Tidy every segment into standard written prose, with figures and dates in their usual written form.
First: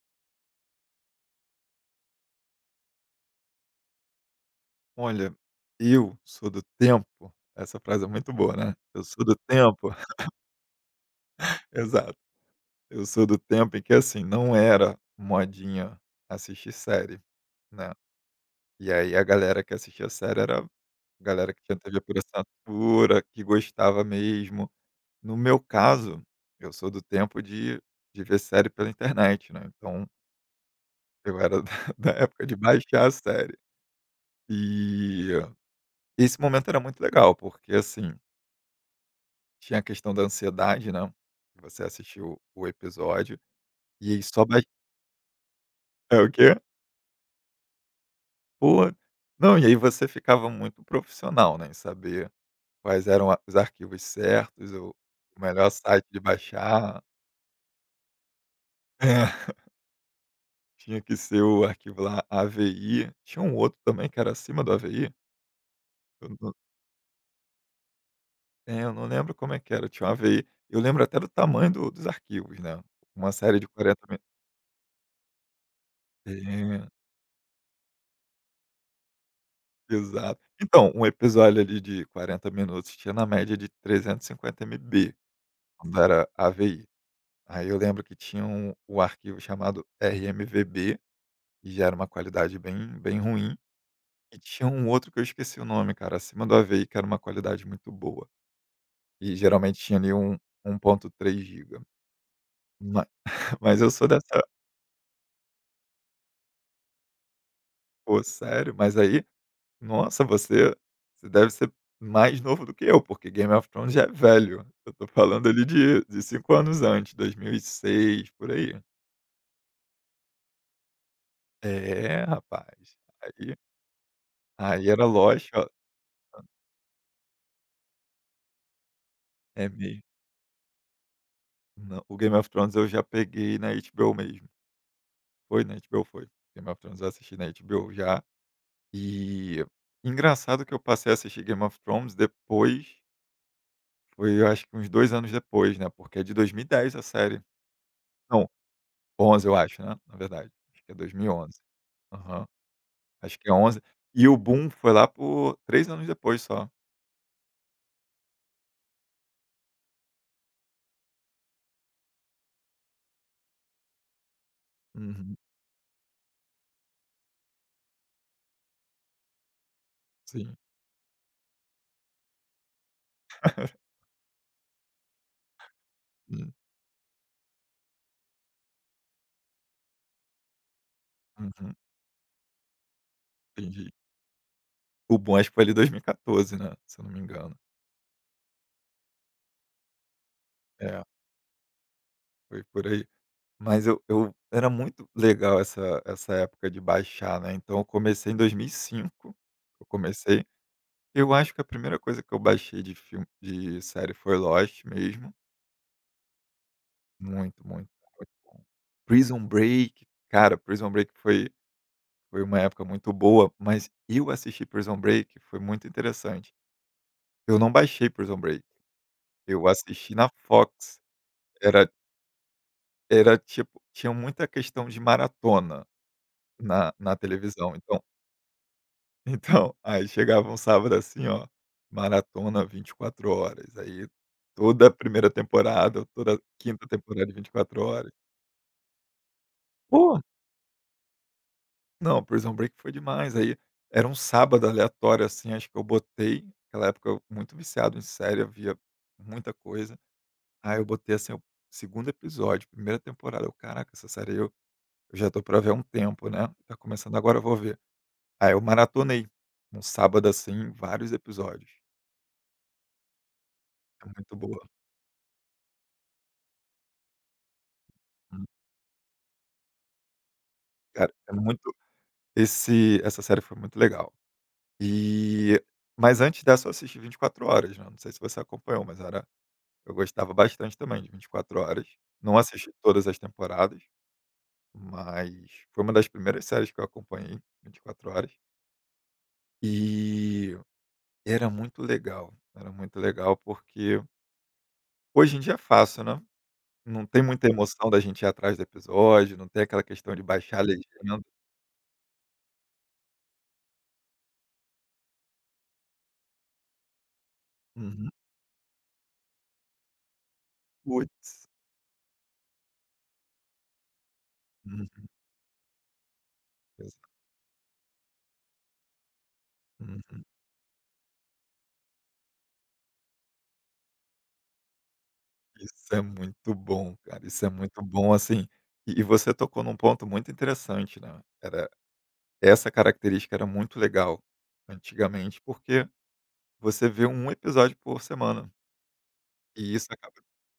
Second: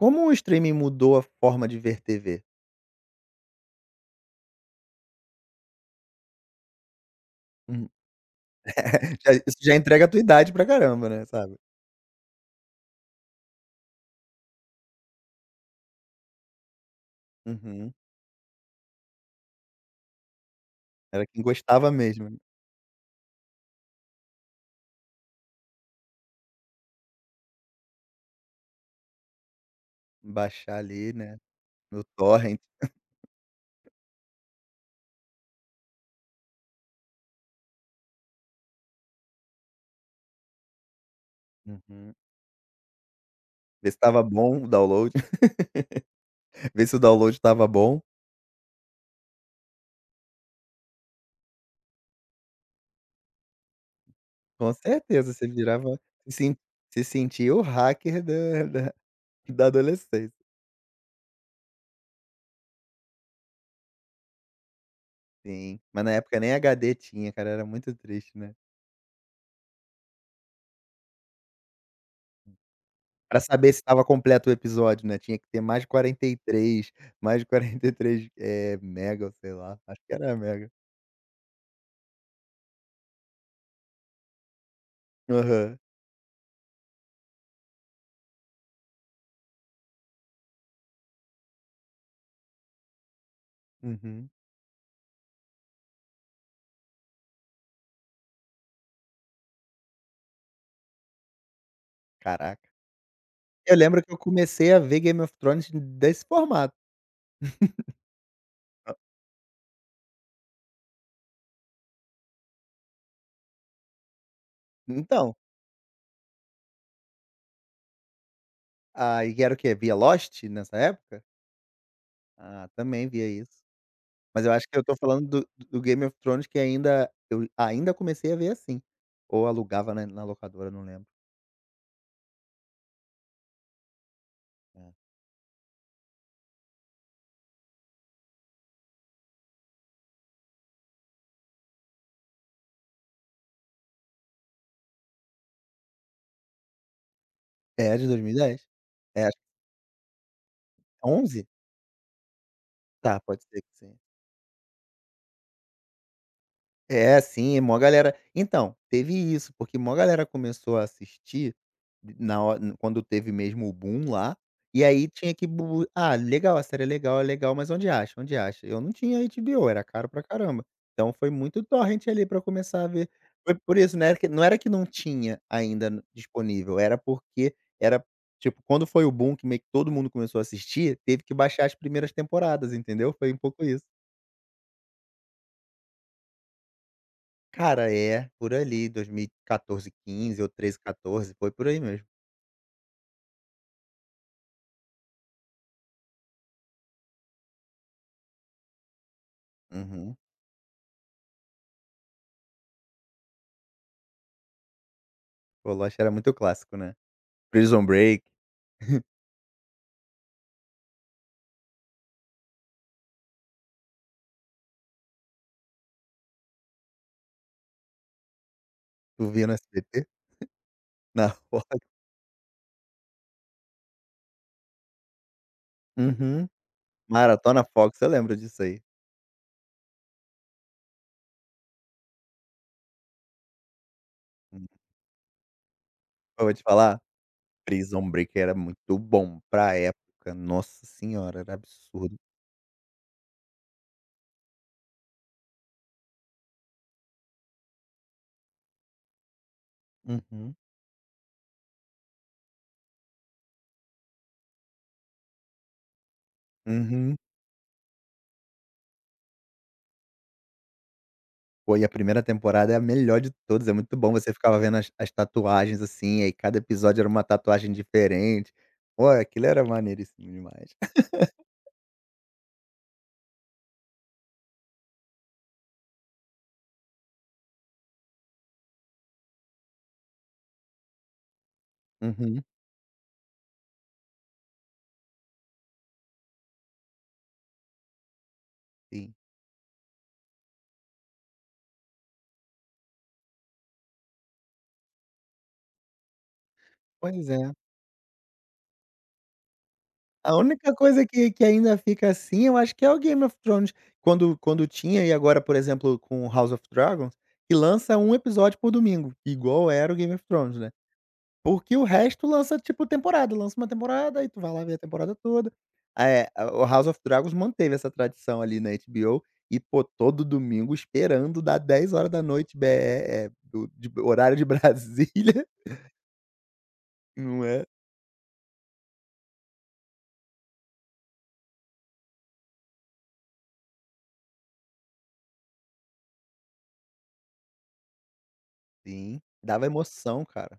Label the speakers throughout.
Speaker 1: Como o streaming mudou a forma de ver TV?
Speaker 2: Olha, eu sou do tempo, essa
Speaker 1: Hum,
Speaker 2: frase é muito boa, né, eu sou
Speaker 1: já
Speaker 2: do
Speaker 1: isso já
Speaker 2: tempo
Speaker 1: entrega a tua idade pra caramba, né, sabe.
Speaker 2: exato, eu sou do tempo em que, assim, não era modinha assistir série, né,
Speaker 1: Uhum.
Speaker 2: e aí a galera que assistia série era a
Speaker 1: Era quem
Speaker 2: galera que tinha
Speaker 1: gostava
Speaker 2: TV por
Speaker 1: mesmo, né?
Speaker 2: assinatura, que gostava mesmo. No meu caso, eu sou do tempo de ver série pela internet, né, então
Speaker 1: Baixar ali, né,
Speaker 2: eu era da
Speaker 1: no
Speaker 2: da época de
Speaker 1: torrent.
Speaker 2: baixar a série. E esse momento era muito legal, porque, assim, tinha a questão da ansiedade, né, você
Speaker 1: Uhum.
Speaker 2: assistiu o episódio,
Speaker 1: Ver se
Speaker 2: e aí
Speaker 1: estava
Speaker 2: só bas
Speaker 1: bom o download,
Speaker 2: é o quê?
Speaker 1: ver se o download estava bom.
Speaker 2: Pô. Não, e aí você ficava muito profissional, né, em saber quais eram a os arquivos certos,
Speaker 1: Com
Speaker 2: o
Speaker 1: certeza,
Speaker 2: o
Speaker 1: você
Speaker 2: melhor
Speaker 1: virava
Speaker 2: site de
Speaker 1: se sen-
Speaker 2: baixar.
Speaker 1: se sentia o hacker da
Speaker 2: É,
Speaker 1: da adolescência.
Speaker 2: tinha que ser o arquivo lá AVI, tinha um outro também que era acima do AVI,
Speaker 1: Sim, mas na
Speaker 2: eu
Speaker 1: época nem
Speaker 2: não
Speaker 1: HD tinha, cara, era muito triste, né.
Speaker 2: é, eu não lembro como é que era, tinha um AVI, eu lembro até do tamanho do dos arquivos, né, uma
Speaker 1: Pra
Speaker 2: série de
Speaker 1: saber se
Speaker 2: 40
Speaker 1: estava
Speaker 2: mi
Speaker 1: completo o episódio, né, tinha que ter mais de quarenta e
Speaker 2: é.
Speaker 1: três, mais de 43, mega, sei lá, acho que era
Speaker 2: Exato.
Speaker 1: mega.
Speaker 2: Então, um episódio ali de 40 minutos tinha na média de 350 MB,
Speaker 1: Aham.
Speaker 2: quando era AVI. Aí eu lembro que tinha o arquivo chamado RMVB, e já era uma qualidade bem bem ruim,
Speaker 1: Uhum.
Speaker 2: e tinha um outro que eu esqueci o nome, cara, acima do AVI, que era uma qualidade muito boa, e geralmente tinha ali um 1,3 giga.
Speaker 1: Caraca.
Speaker 2: Ma
Speaker 1: Eu
Speaker 2: mas eu
Speaker 1: lembro
Speaker 2: sou
Speaker 1: que eu
Speaker 2: dessa.
Speaker 1: comecei a ver Game of Thrones desse formato.
Speaker 2: Pô, sério?
Speaker 1: Ah,
Speaker 2: Mas aí, nossa, você deve ser mais novo do que eu, porque Game of Thrones já é velho. Eu tô
Speaker 1: então,
Speaker 2: falando ali de 5 anos antes, 2006, por aí.
Speaker 1: aí era o quê? Via Lost nessa época?
Speaker 2: É,
Speaker 1: Ah,
Speaker 2: rapaz.
Speaker 1: também via
Speaker 2: Aí
Speaker 1: isso. Mas eu acho que eu
Speaker 2: aí
Speaker 1: tô
Speaker 2: era
Speaker 1: falando do
Speaker 2: Lost, ó,
Speaker 1: do Game of Thrones que ainda eu ainda comecei a ver assim, ou
Speaker 2: é
Speaker 1: alugava
Speaker 2: mesmo.
Speaker 1: na locadora, não lembro.
Speaker 2: Não, o Game of Thrones eu já peguei na HBO mesmo. Foi na HBO? Foi. Game of Thrones eu assisti na HBO já. E engraçado que eu passei a assistir Game of Thrones depois, foi, eu acho que uns 2 anos depois, né, porque é de 2010 a série.
Speaker 1: É, é de
Speaker 2: Não,
Speaker 1: 2010? É, acho que
Speaker 2: onze, eu acho, né, na verdade. Acho que é
Speaker 1: 11?
Speaker 2: 2011. Aham.
Speaker 1: Tá,
Speaker 2: Acho
Speaker 1: pode
Speaker 2: que é
Speaker 1: ser que
Speaker 2: 11.
Speaker 1: sim.
Speaker 2: E o boom foi lá por 3 anos depois só.
Speaker 1: É, sim, é mó galera então, teve isso, porque mó galera começou a assistir quando teve mesmo o boom lá, e aí tinha
Speaker 2: Uhum.
Speaker 1: que bu "Ah, legal, a série é legal, mas onde acha? Onde acha?". Eu não tinha HBO, era caro pra
Speaker 2: Sim.
Speaker 1: caramba. Então foi muito torrent ali pra começar a ver. Foi por isso, né? Que não era, que não tinha ainda n
Speaker 2: Hum.
Speaker 1: disponível, era porque era tipo, quando foi o boom que meio que todo mundo começou a assistir, teve que baixar
Speaker 2: Uhum.
Speaker 1: as primeiras temporadas, entendeu? Foi um pouco isso.
Speaker 2: Entendi. O boom acho que foi ali 2014, né, se eu não me engano.
Speaker 1: Cara, é, por ali, 2014, 15 ou 13,
Speaker 2: É,
Speaker 1: 14, foi por aí mesmo.
Speaker 2: foi por aí. Mas eu era muito legal essa época de baixar, né, então eu comecei em 2005. Eu
Speaker 1: Uhum.
Speaker 2: comecei. Eu acho que a primeira coisa que eu baixei de filme de série foi Lost mesmo.
Speaker 1: O Lost era muito clássico, né.
Speaker 2: Muito,
Speaker 1: Prison
Speaker 2: muito,
Speaker 1: Break,
Speaker 2: muito bom. Prison Break, cara, Prison Break foi uma época muito boa, mas eu assisti Prison Break, foi muito interessante. Eu não baixei Prison Break,
Speaker 1: tu via no
Speaker 2: eu
Speaker 1: SBT?
Speaker 2: assisti na Fox.
Speaker 1: Na Fox.
Speaker 2: Era era tipo tinha muita questão de maratona
Speaker 1: Uhum.
Speaker 2: na
Speaker 1: Maratona
Speaker 2: televisão,
Speaker 1: Fox,
Speaker 2: então
Speaker 1: eu lembro disso aí.
Speaker 2: então, aí chegava um sábado assim, ó, maratona 24 horas, aí
Speaker 1: Hum.
Speaker 2: toda a 1ª temporada, toda a
Speaker 1: Eu vou te
Speaker 2: 5ª
Speaker 1: falar,
Speaker 2: temporada de 24
Speaker 1: Prison
Speaker 2: horas.
Speaker 1: Break era muito bom pra
Speaker 2: Pô.
Speaker 1: época, nossa senhora, era absurdo.
Speaker 2: Não, Prison Break foi demais, aí era um sábado aleatório, assim, acho que eu botei, naquela época eu muito viciado em série, eu via muita coisa,
Speaker 1: Uhum.
Speaker 2: aí eu botei, assim, o segundo episódio, primeira temporada, eu: "Caraca, essa série eu já tô pra ver há um tempo, né, tá começando
Speaker 1: Uhum.
Speaker 2: agora, eu vou ver". Aí eu maratonei, um sábado, assim, vários episódios,
Speaker 1: Pô, e a primeira temporada é a melhor de todas, é muito
Speaker 2: é
Speaker 1: bom, você
Speaker 2: muito
Speaker 1: ficava
Speaker 2: boa.
Speaker 1: vendo as tatuagens, assim, aí cada episódio era uma tatuagem
Speaker 2: Hum,
Speaker 1: diferente. Pô, aquilo era maneiríssimo demais.
Speaker 2: cara, é muito esse essa série foi muito legal. E mas antes dessa eu assisti Vinte e Quatro Horas, né, não sei se você acompanhou, mas era. Eu gostava bastante também de Vinte e Quatro Horas. Não
Speaker 1: Uhum.
Speaker 2: assisti todas as temporadas, mas foi uma das primeiras séries que eu acompanhei, Vinte e Quatro Horas.
Speaker 1: Sim.
Speaker 2: E era muito legal porque hoje em dia é fácil, né? Não tem
Speaker 1: Pois
Speaker 2: muita
Speaker 1: é.
Speaker 2: emoção da gente ir atrás do episódio, não tem aquela questão de
Speaker 1: A
Speaker 2: baixar a
Speaker 1: única coisa
Speaker 2: legenda.
Speaker 1: que ainda fica assim, eu acho que é o Game of Thrones. Quando tinha e agora, por exemplo, com House of Dragons, que lança
Speaker 2: Uhum.
Speaker 1: um episódio por domingo, igual era o Game of Thrones, né.
Speaker 2: Puts.
Speaker 1: Porque o resto lança, tipo, temporada, lança uma temporada, aí tu vai lá ver a
Speaker 2: Uhum.
Speaker 1: temporada toda. Eh, o House
Speaker 2: Exa
Speaker 1: of Dragons manteve essa tradição ali na HBO e, pô,
Speaker 2: uhum.
Speaker 1: todo domingo esperando dar 22h BR, do de horário de Brasília,
Speaker 2: Isso é muito bom, cara, isso
Speaker 1: não
Speaker 2: é
Speaker 1: é?
Speaker 2: muito bom, assim, e você tocou num ponto muito interessante, né, era. Essa característica era muito legal antigamente, porque você vê um episódio por semana,
Speaker 1: Sim. Dava
Speaker 2: e isso acaba
Speaker 1: emoção, cara.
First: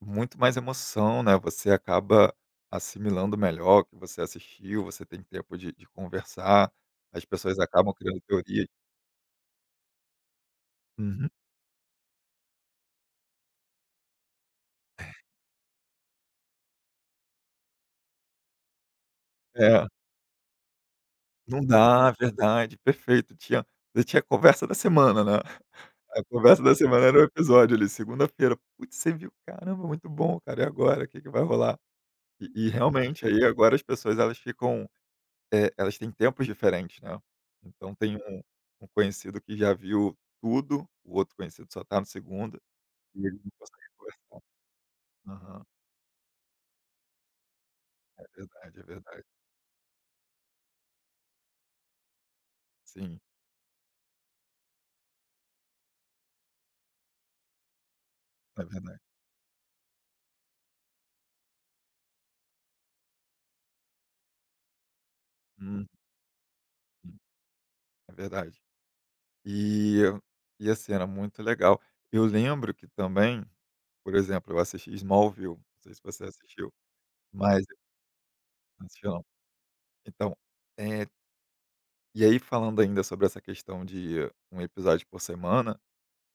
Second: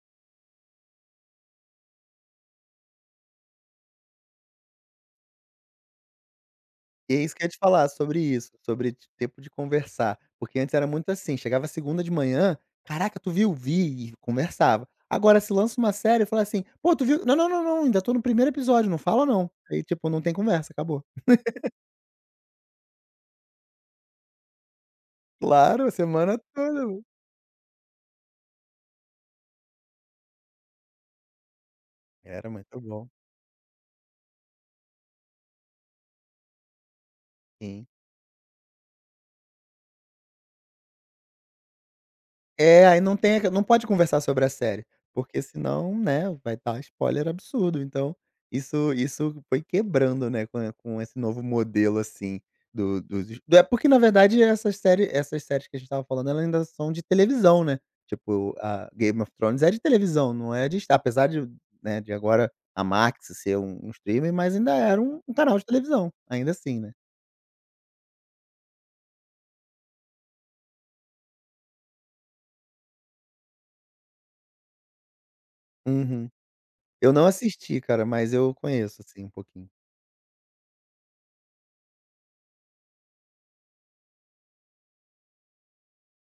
Speaker 2: muito mais emoção, né, você acaba assimilando melhor o que você assistiu, você tem tempo de conversar,
Speaker 1: E é
Speaker 2: as
Speaker 1: isso que eu ia
Speaker 2: pessoas
Speaker 1: te falar
Speaker 2: acabam criando
Speaker 1: sobre isso,
Speaker 2: teorias.
Speaker 1: sobre t tempo de conversar, porque antes era muito
Speaker 2: Uhum.
Speaker 1: assim, chegava segunda de manhã: "Caraca, tu viu?", "Vi", e conversava. Agora se lança uma série e fala assim: "Pô, tu viu?", "Não, não, não, não, ainda tô no primeiro episódio, não fala não". Aí
Speaker 2: É,
Speaker 1: tipo, não tem conversa, acabou.
Speaker 2: não dá, verdade, perfeito, tinha você tinha a conversa da semana, né.
Speaker 1: Claro, a
Speaker 2: A
Speaker 1: semana
Speaker 2: conversa da
Speaker 1: toda. Mano.
Speaker 2: semana era o episódio ali, segunda-feira: "Putz, você viu? Caramba, muito bom, cara, e agora, o que que vai rolar?" E
Speaker 1: Era
Speaker 2: e
Speaker 1: muito bom.
Speaker 2: realmente, aí agora as pessoas elas ficam. Elas têm tempos diferentes, né.
Speaker 1: Sim.
Speaker 2: Então tem um conhecido que já viu tudo, o outro conhecido só está no segundo,
Speaker 1: É, aí não
Speaker 2: e
Speaker 1: tem
Speaker 2: eles
Speaker 1: aque
Speaker 2: não
Speaker 1: não pode
Speaker 2: conseguem
Speaker 1: conversar
Speaker 2: conversar.
Speaker 1: sobre a série, porque
Speaker 2: Aham.
Speaker 1: senão, né, vai dar spoiler absurdo. Então,
Speaker 2: É verdade, é
Speaker 1: isso
Speaker 2: verdade.
Speaker 1: isso foi quebrando, né, com esse novo modelo, assim, do
Speaker 2: Sim,
Speaker 1: dos es do- é porque na verdade essas séries que a gente tava falando, elas ainda são de televisão, né. Tipo,
Speaker 2: é
Speaker 1: a
Speaker 2: verdade.
Speaker 1: Game of Thrones é de televisão, não é de estar, apesar de, né, de agora a Max ser um streaming, mas ainda era um canal de
Speaker 2: Uhum.
Speaker 1: televisão, ainda assim, né.
Speaker 2: É verdade. E e assim, era muito legal. Eu lembro que também, por exemplo, eu assisti Smallville, não sei se você
Speaker 1: Uhum.
Speaker 2: assistiu,
Speaker 1: Eu não
Speaker 2: mas
Speaker 1: assisti, cara, mas eu
Speaker 2: não
Speaker 1: conheço,
Speaker 2: assistiu
Speaker 1: assim,
Speaker 2: não.
Speaker 1: um pouquinho.
Speaker 2: Então, eh, e aí falando ainda sobre essa questão de um episódio por semana.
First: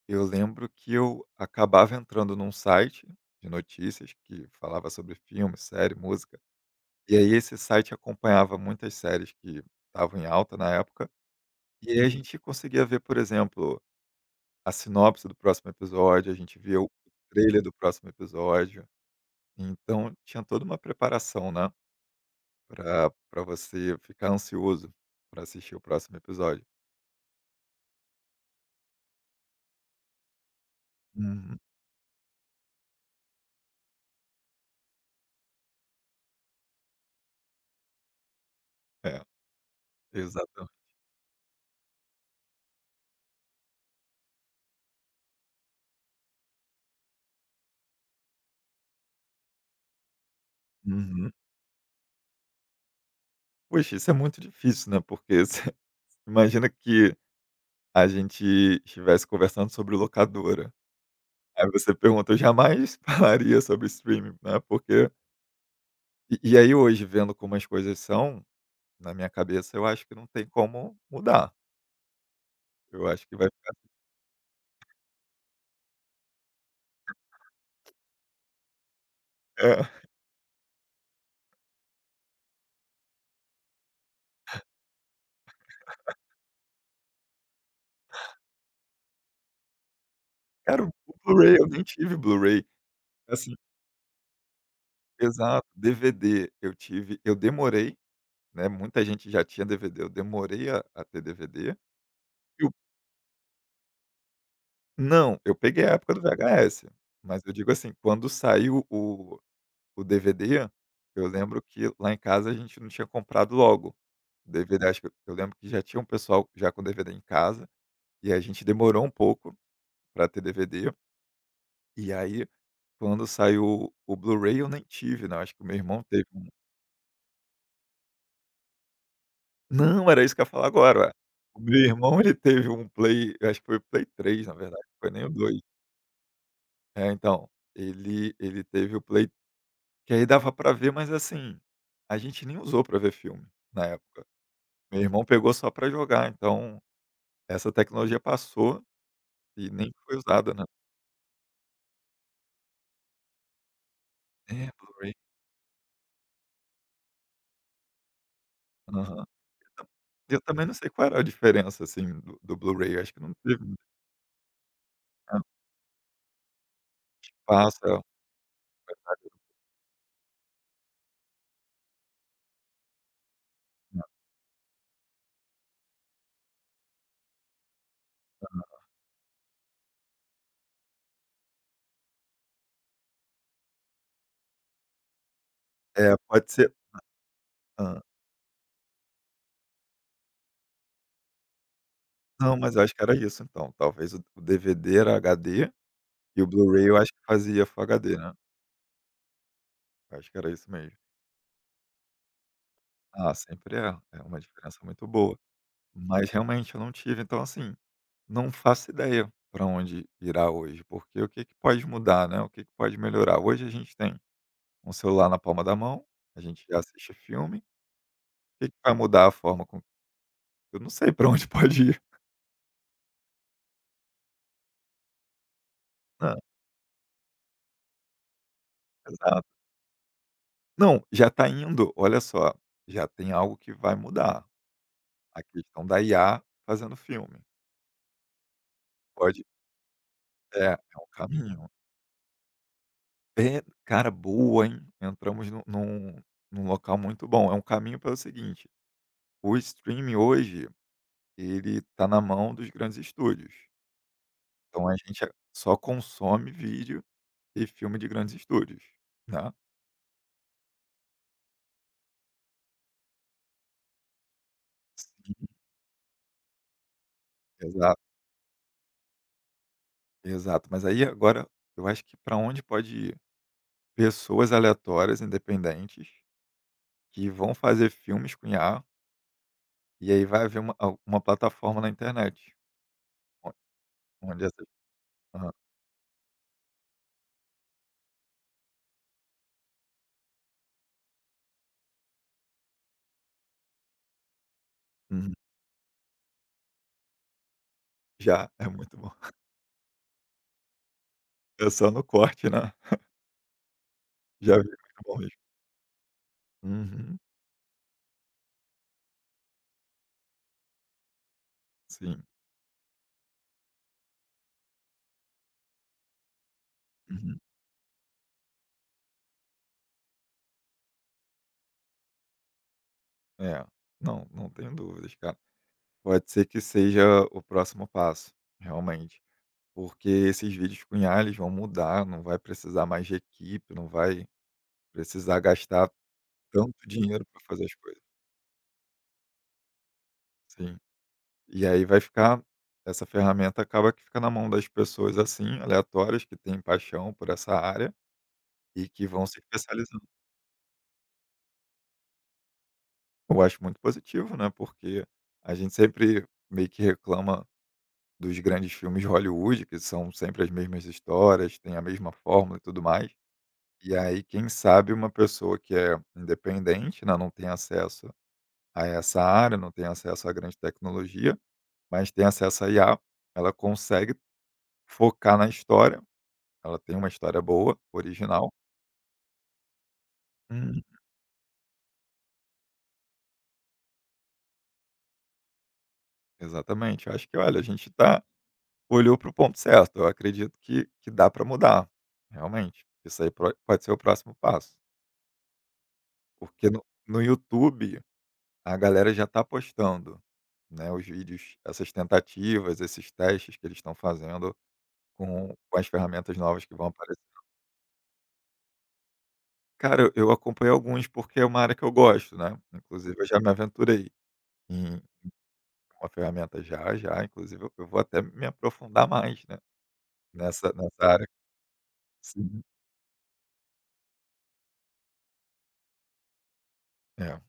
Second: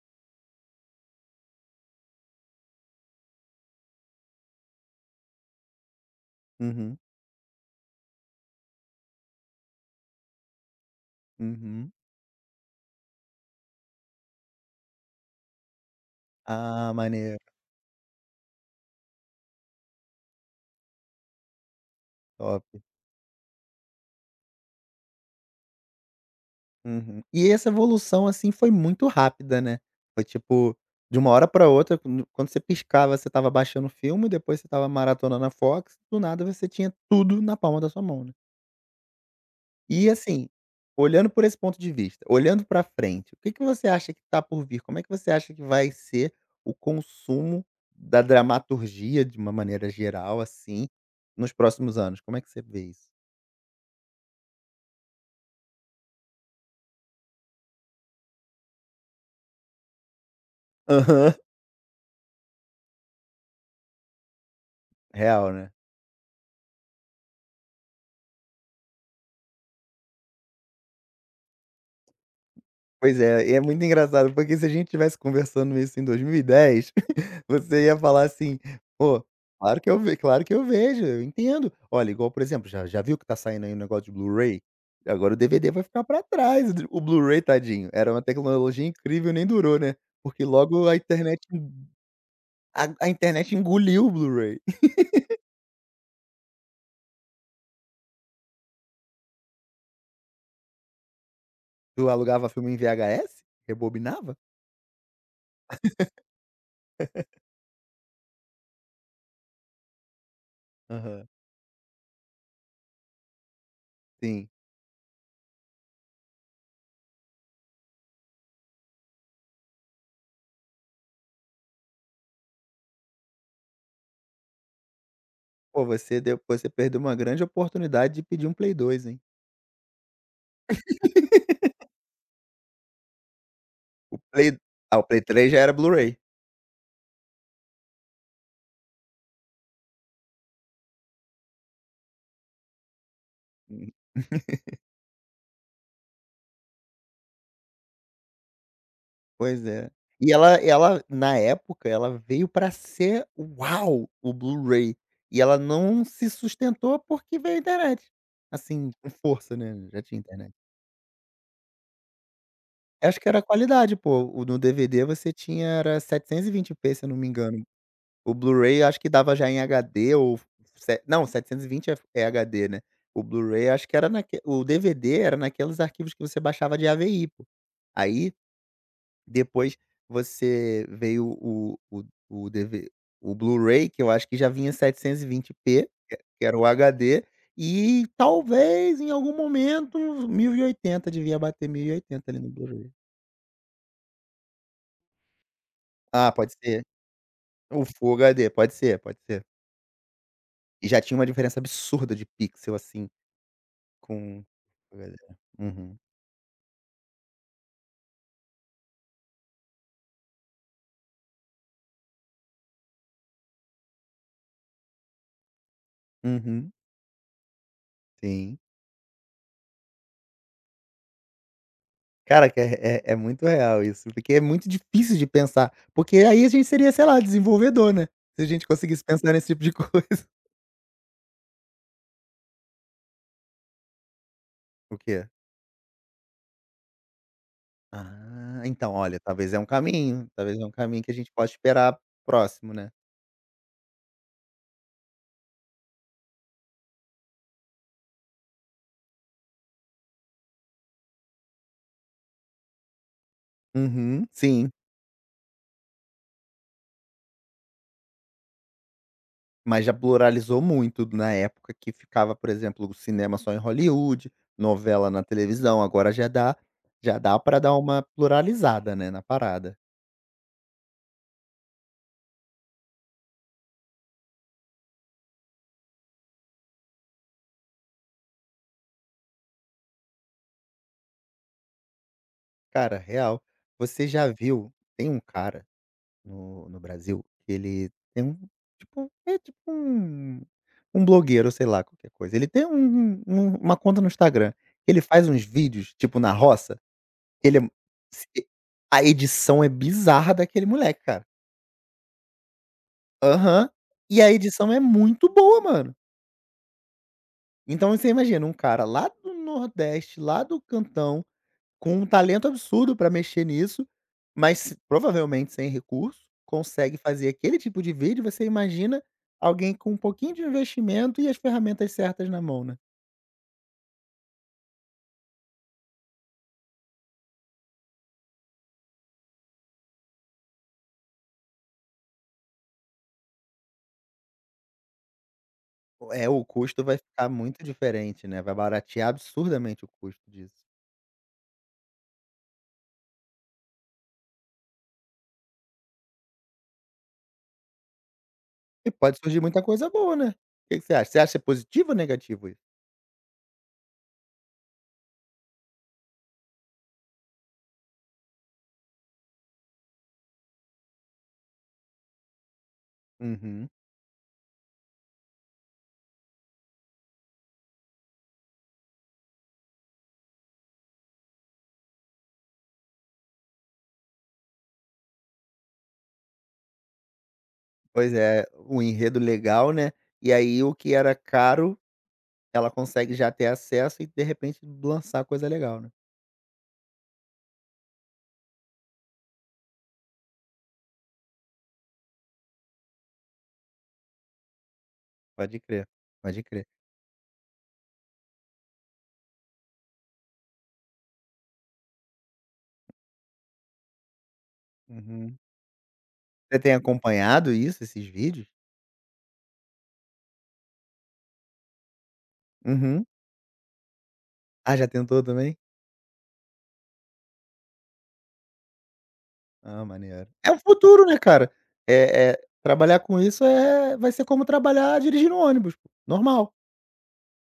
Speaker 2: Eu lembro que eu acabava entrando num site de notícias que falava sobre filme, série, música.
Speaker 1: Uhum,
Speaker 2: E aí esse site acompanhava muitas séries que estavam em alta na época. E
Speaker 1: uhum.
Speaker 2: aí a gente conseguia ver, por exemplo, a sinopse do próximo episódio, a gente via o
Speaker 1: Ah, maneiro,
Speaker 2: trailer do próximo episódio. Então tinha toda uma preparação, né?
Speaker 1: top.
Speaker 2: Pra você ficar ansioso para assistir o próximo episódio.
Speaker 1: Uhum. E essa evolução, assim, foi muito rápida, né? Foi tipo, de uma hora
Speaker 2: Uhum.
Speaker 1: pra outra, quando você piscava, você estava baixando o filme, depois você estava maratonando a Fox, do nada você tinha tudo na palma da sua mão, né?
Speaker 2: É,
Speaker 1: E assim,
Speaker 2: exatamente.
Speaker 1: olhando por esse ponto de vista, olhando pra frente, o que que você acha que tá por vir? Como é que você acha que vai ser o consumo da dramaturgia, de uma maneira geral, assim,
Speaker 2: Uhum.
Speaker 1: nos próximos anos? Como é que você vê isso?
Speaker 2: Poxa, isso é muito difícil, né? Porque você imagina que a gente estivesse conversando sobre locadora.
Speaker 1: Aham.
Speaker 2: Aí você pergunta, eu jamais falaria sobre streaming, né, porque
Speaker 1: Real, né?
Speaker 2: e aí hoje, vendo como as coisas são, na minha cabeça eu acho que não tem como mudar, eu
Speaker 1: Pois
Speaker 2: acho que vai
Speaker 1: é, e é
Speaker 2: ficar.
Speaker 1: muito engraçado, porque se a gente tivesse conversando isso em 2010, você ia falar assim: "Pô, claro
Speaker 2: É.
Speaker 1: que eu vejo, claro que eu vejo, eu entendo". Olha, igual, por exemplo, já viu que tá saindo aí um negócio de Blu-ray? Agora o DVD vai ficar pra trás, o Blu-ray, tadinho, era uma tecnologia incrível, nem durou, né, porque
Speaker 2: Cara,
Speaker 1: logo
Speaker 2: o
Speaker 1: a internet
Speaker 2: Blu-ray, eu nem tive Blu-ray,
Speaker 1: a a internet
Speaker 2: assim,
Speaker 1: engoliu o Blu-ray.
Speaker 2: exato, DVD eu tive, eu demorei, né, muita gente já tinha DVD, eu demorei a ter DVD.
Speaker 1: Tu alugava
Speaker 2: Eu
Speaker 1: filme em VHS? Rebobinava?
Speaker 2: não, eu peguei a época do VHS, mas eu digo assim, quando saiu o DVD, eu
Speaker 1: Aham.
Speaker 2: lembro que lá em casa a gente não tinha comprado logo.
Speaker 1: Sim.
Speaker 2: O DVD, acho que eu lembro que já tinha um pessoal já com DVD em casa, e a gente demorou um pouco para ter DVD. E aí, quando saiu o Blu-ray, eu nem tive, né, acho que o meu
Speaker 1: Pô,
Speaker 2: irmão teve um.
Speaker 1: você perdeu uma grande oportunidade de pedir um Play 2, hein.
Speaker 2: Não, era isso que eu ia falar agora, ué. O meu irmão, ele teve um Play, eu acho que foi o Play três na
Speaker 1: Play
Speaker 2: verdade, não
Speaker 1: o
Speaker 2: foi
Speaker 1: Play
Speaker 2: nem o
Speaker 1: 3
Speaker 2: dois.
Speaker 1: já era Blu-ray.
Speaker 2: É, então, ele teve o Play, que aí dava pra ver, mas assim, a gente nem usou pra ver filme na época.
Speaker 1: Hum.
Speaker 2: Meu irmão pegou só pra jogar, então essa tecnologia passou
Speaker 1: Pois
Speaker 2: e
Speaker 1: é.
Speaker 2: nem foi
Speaker 1: E
Speaker 2: usada,
Speaker 1: ela
Speaker 2: né.
Speaker 1: ela na época, ela veio pra ser "Uau!", o
Speaker 2: É,
Speaker 1: Blu-ray.
Speaker 2: Blu-ray.
Speaker 1: E ela não se sustentou porque veio a internet. Assim, com
Speaker 2: Aham.
Speaker 1: força, né, já tinha
Speaker 2: Eu
Speaker 1: internet.
Speaker 2: também não sei qual era a diferença, assim, do Blu-ray. Eu
Speaker 1: Eu
Speaker 2: acho que
Speaker 1: acho que
Speaker 2: não
Speaker 1: era a
Speaker 2: teve muito,
Speaker 1: qualidade, pô, o no DVD você
Speaker 2: é,
Speaker 1: tinha era 720p, se eu não me engano.
Speaker 2: passa,
Speaker 1: O Blu-ray acho que dava já em HD, ou se não, 720 é HD, né. O Blu-ray acho que era naque o DVD era naqueles arquivos que você baixava de AVI, pô. Aí, depois você veio o o o DV o Blu-ray, que eu acho que já vinha 720p,
Speaker 2: é, pode
Speaker 1: que era o
Speaker 2: ser,
Speaker 1: HD,
Speaker 2: hã.
Speaker 1: e talvez em algum momento 1080, devia bater 1080 ali no
Speaker 2: Não, mas eu
Speaker 1: Blu-ray.
Speaker 2: acho que era isso então, talvez o DVD era HD
Speaker 1: Ah,
Speaker 2: e o
Speaker 1: pode ser.
Speaker 2: Blu-ray eu acho que fazia Full
Speaker 1: O Full
Speaker 2: HD, né.
Speaker 1: HD, pode ser, pode ser.
Speaker 2: Eu acho que era isso
Speaker 1: E
Speaker 2: mesmo.
Speaker 1: já tinha uma diferença absurda de pixel, assim,
Speaker 2: Ah, sempre é, é uma
Speaker 1: com.
Speaker 2: diferença muito boa.
Speaker 1: Uhum.
Speaker 2: Mas realmente eu não tive, então assim, não faço ideia para onde irá hoje, porque o que que pode mudar, né, o que que pode melhorar. Hoje a gente tem um celular na palma da mão, a gente
Speaker 1: Uhum.
Speaker 2: já assiste filme. O
Speaker 1: Sim.
Speaker 2: que que vai mudar a forma com, eu não sei para onde pode ir.
Speaker 1: Cara, que é muito real isso, porque é muito difícil de pensar, porque
Speaker 2: Não,
Speaker 1: aí a gente seria, sei lá, desenvolvedor, né, se a gente conseguisse pensar
Speaker 2: exato.
Speaker 1: nesse tipo de coisa.
Speaker 2: Não, já está indo, olha só, já tem algo que vai mudar,
Speaker 1: O quê?
Speaker 2: a questão da IA fazendo filme.
Speaker 1: Ah, então olha,
Speaker 2: Pode.
Speaker 1: talvez é um caminho, talvez
Speaker 2: É,
Speaker 1: é um
Speaker 2: é
Speaker 1: caminho
Speaker 2: um
Speaker 1: que a gente pode
Speaker 2: caminho.
Speaker 1: esperar próximo, né.
Speaker 2: É, cara, boa, hein. Entramos num num local muito bom, é um caminho pelo seguinte, o streaming hoje, ele tá na mão dos grandes estúdios,
Speaker 1: Uhum, sim,
Speaker 2: então a gente só consome vídeo e filme de grandes estúdios, né.
Speaker 1: mas já pluralizou muito na época que ficava, por exemplo, o cinema só em Hollywood, novela na
Speaker 2: Sim,
Speaker 1: televisão, agora já dá para dar
Speaker 2: exato,
Speaker 1: uma pluralizada, né, na parada.
Speaker 2: exato. Mas aí agora eu acho que para onde pode ir? Pessoas aleatórias, independentes, que vão fazer filmes com IA, e aí vai haver uma al uma plataforma na internet,
Speaker 1: Cara, real,
Speaker 2: on
Speaker 1: você já
Speaker 2: onde essas,
Speaker 1: viu tem um
Speaker 2: aham,
Speaker 1: cara. No Brasil, ele tem um tipo um blogueiro, sei lá, qualquer coisa. Ele tem uma conta no Instagram, ele faz
Speaker 2: uhum.
Speaker 1: uns vídeos, tipo, na roça, ele é se
Speaker 2: Já, é muito
Speaker 1: a
Speaker 2: bom.
Speaker 1: edição é bizarra daquele moleque, cara.
Speaker 2: É só no corte, né.
Speaker 1: Aham. E a
Speaker 2: Já vi,
Speaker 1: edição
Speaker 2: muito
Speaker 1: é
Speaker 2: bom
Speaker 1: muito
Speaker 2: mesmo.
Speaker 1: boa, mano.
Speaker 2: Uhum,
Speaker 1: Então você imagina, um cara lá do nordeste, lá do cantão, com um
Speaker 2: sim,
Speaker 1: talento absurdo pra mexer nisso, mas se provavelmente sem recurso, consegue fazer
Speaker 2: uhum.
Speaker 1: aquele tipo de vídeo. Você imagina alguém com um pouquinho de investimento e as ferramentas certas na mão, né.
Speaker 2: É. Não, não tenho dúvidas, cara. Pode ser que seja o próximo passo, realmente. Porque esses vídeos com IA, eles vão mudar, não vai precisar mais de equipe, não vai precisar gastar
Speaker 1: É, o
Speaker 2: tanto
Speaker 1: custo vai
Speaker 2: dinheiro
Speaker 1: ficar
Speaker 2: para
Speaker 1: muito
Speaker 2: fazer as coisas.
Speaker 1: diferente, né, vai baratear absurdamente o custo disso.
Speaker 2: Sim. E aí vai ficar essa ferramenta acaba que fica na mão das pessoas, assim, aleatórias, que têm paixão por essa área e
Speaker 1: E
Speaker 2: que
Speaker 1: pode
Speaker 2: vão se
Speaker 1: surgir muita coisa
Speaker 2: especializando.
Speaker 1: boa, né. O Que que você acha? Você acha positivo ou negativo isso?
Speaker 2: Eu acho muito positivo, né, porque a gente sempre meio que reclama dos grandes filmes de Hollywood, que são sempre as mesmas histórias, tem a mesma fórmula e tudo mais.
Speaker 1: Uhum.
Speaker 2: E aí, quem sabe uma pessoa que é independente, né, não tem acesso a essa área, não tem acesso à grande tecnologia mas tem acesso à IA, ela consegue focar na história, ela tem uma história boa,
Speaker 1: Pois é,
Speaker 2: original.
Speaker 1: o enredo legal, né, e aí o
Speaker 2: Hum,
Speaker 1: que era caro, ela consegue já ter acesso e de repente lançar coisa legal, né.
Speaker 2: exatamente. Eu acho que, olha, a gente tá, olhou para o ponto certo. Eu acredito que dá para mudar, realmente. Isso aí pro pode ser o próximo passo,
Speaker 1: Pode crer, pode crer.
Speaker 2: porque no YouTube a galera já está postando, né, os vídeos, essas tentativas, esses testes que eles estão fazendo
Speaker 1: Uhum.
Speaker 2: com as ferramentas
Speaker 1: Você
Speaker 2: novas
Speaker 1: tem
Speaker 2: que vão aparecer.
Speaker 1: acompanhado isso, esses vídeos?
Speaker 2: Cara, eu acompanhei alguns, porque é uma área que eu gosto, né,
Speaker 1: Uhum.
Speaker 2: inclusive eu já me aventurei.
Speaker 1: Ah, já
Speaker 2: Sim,
Speaker 1: tentou também?
Speaker 2: uma ferramenta já, já, inclusive eu vou até me aprofundar mais, né,
Speaker 1: Ah, maneiro. É o
Speaker 2: nessa
Speaker 1: futuro, né,
Speaker 2: área.
Speaker 1: cara?
Speaker 2: Sim.
Speaker 1: Trabalhar com isso vai ser como trabalhar dirigindo ônibus, pô, normal.
Speaker 2: É,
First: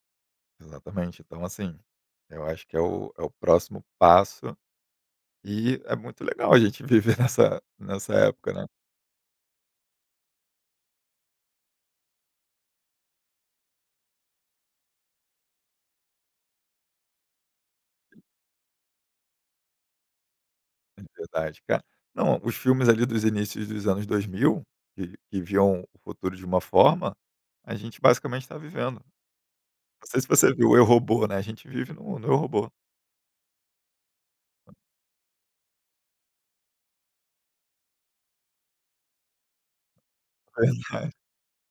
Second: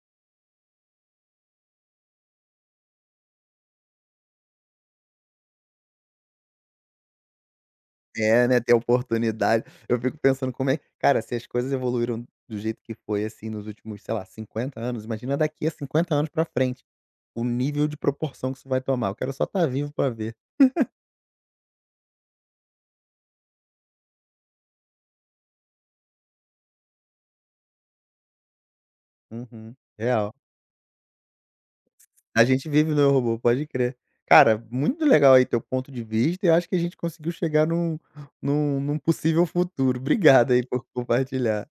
Speaker 2: exatamente. Então assim, eu acho que é o é o próximo passo e é muito legal a gente viver nessa
Speaker 1: É,
Speaker 2: época,
Speaker 1: né,
Speaker 2: né,
Speaker 1: ter oportunidade. Eu fico pensando como é, cara. Se as coisas evoluíram do jeito que foi, assim, nos últimos, sei lá, 50 anos, imagina daqui a 50 anos pra frente, o nível de proporção que isso vai tomar. Eu quero só estar vivo pra ver.
Speaker 2: de verdade, cara. Não, os filmes ali dos inícios dos anos 2000, que viam o futuro de uma forma, a gente basicamente está vivendo.
Speaker 1: Uhum,
Speaker 2: Não sei se
Speaker 1: real.
Speaker 2: você viu o Eu, Robô, né, a gente vive no Eu,
Speaker 1: A gente
Speaker 2: Robô.
Speaker 1: vive no Eu, Robô, pode crer. Cara, muito legal aí teu ponto de vista, e eu acho que a gente conseguiu chegar num num num possível futuro. Obrigado aí por compartilhar.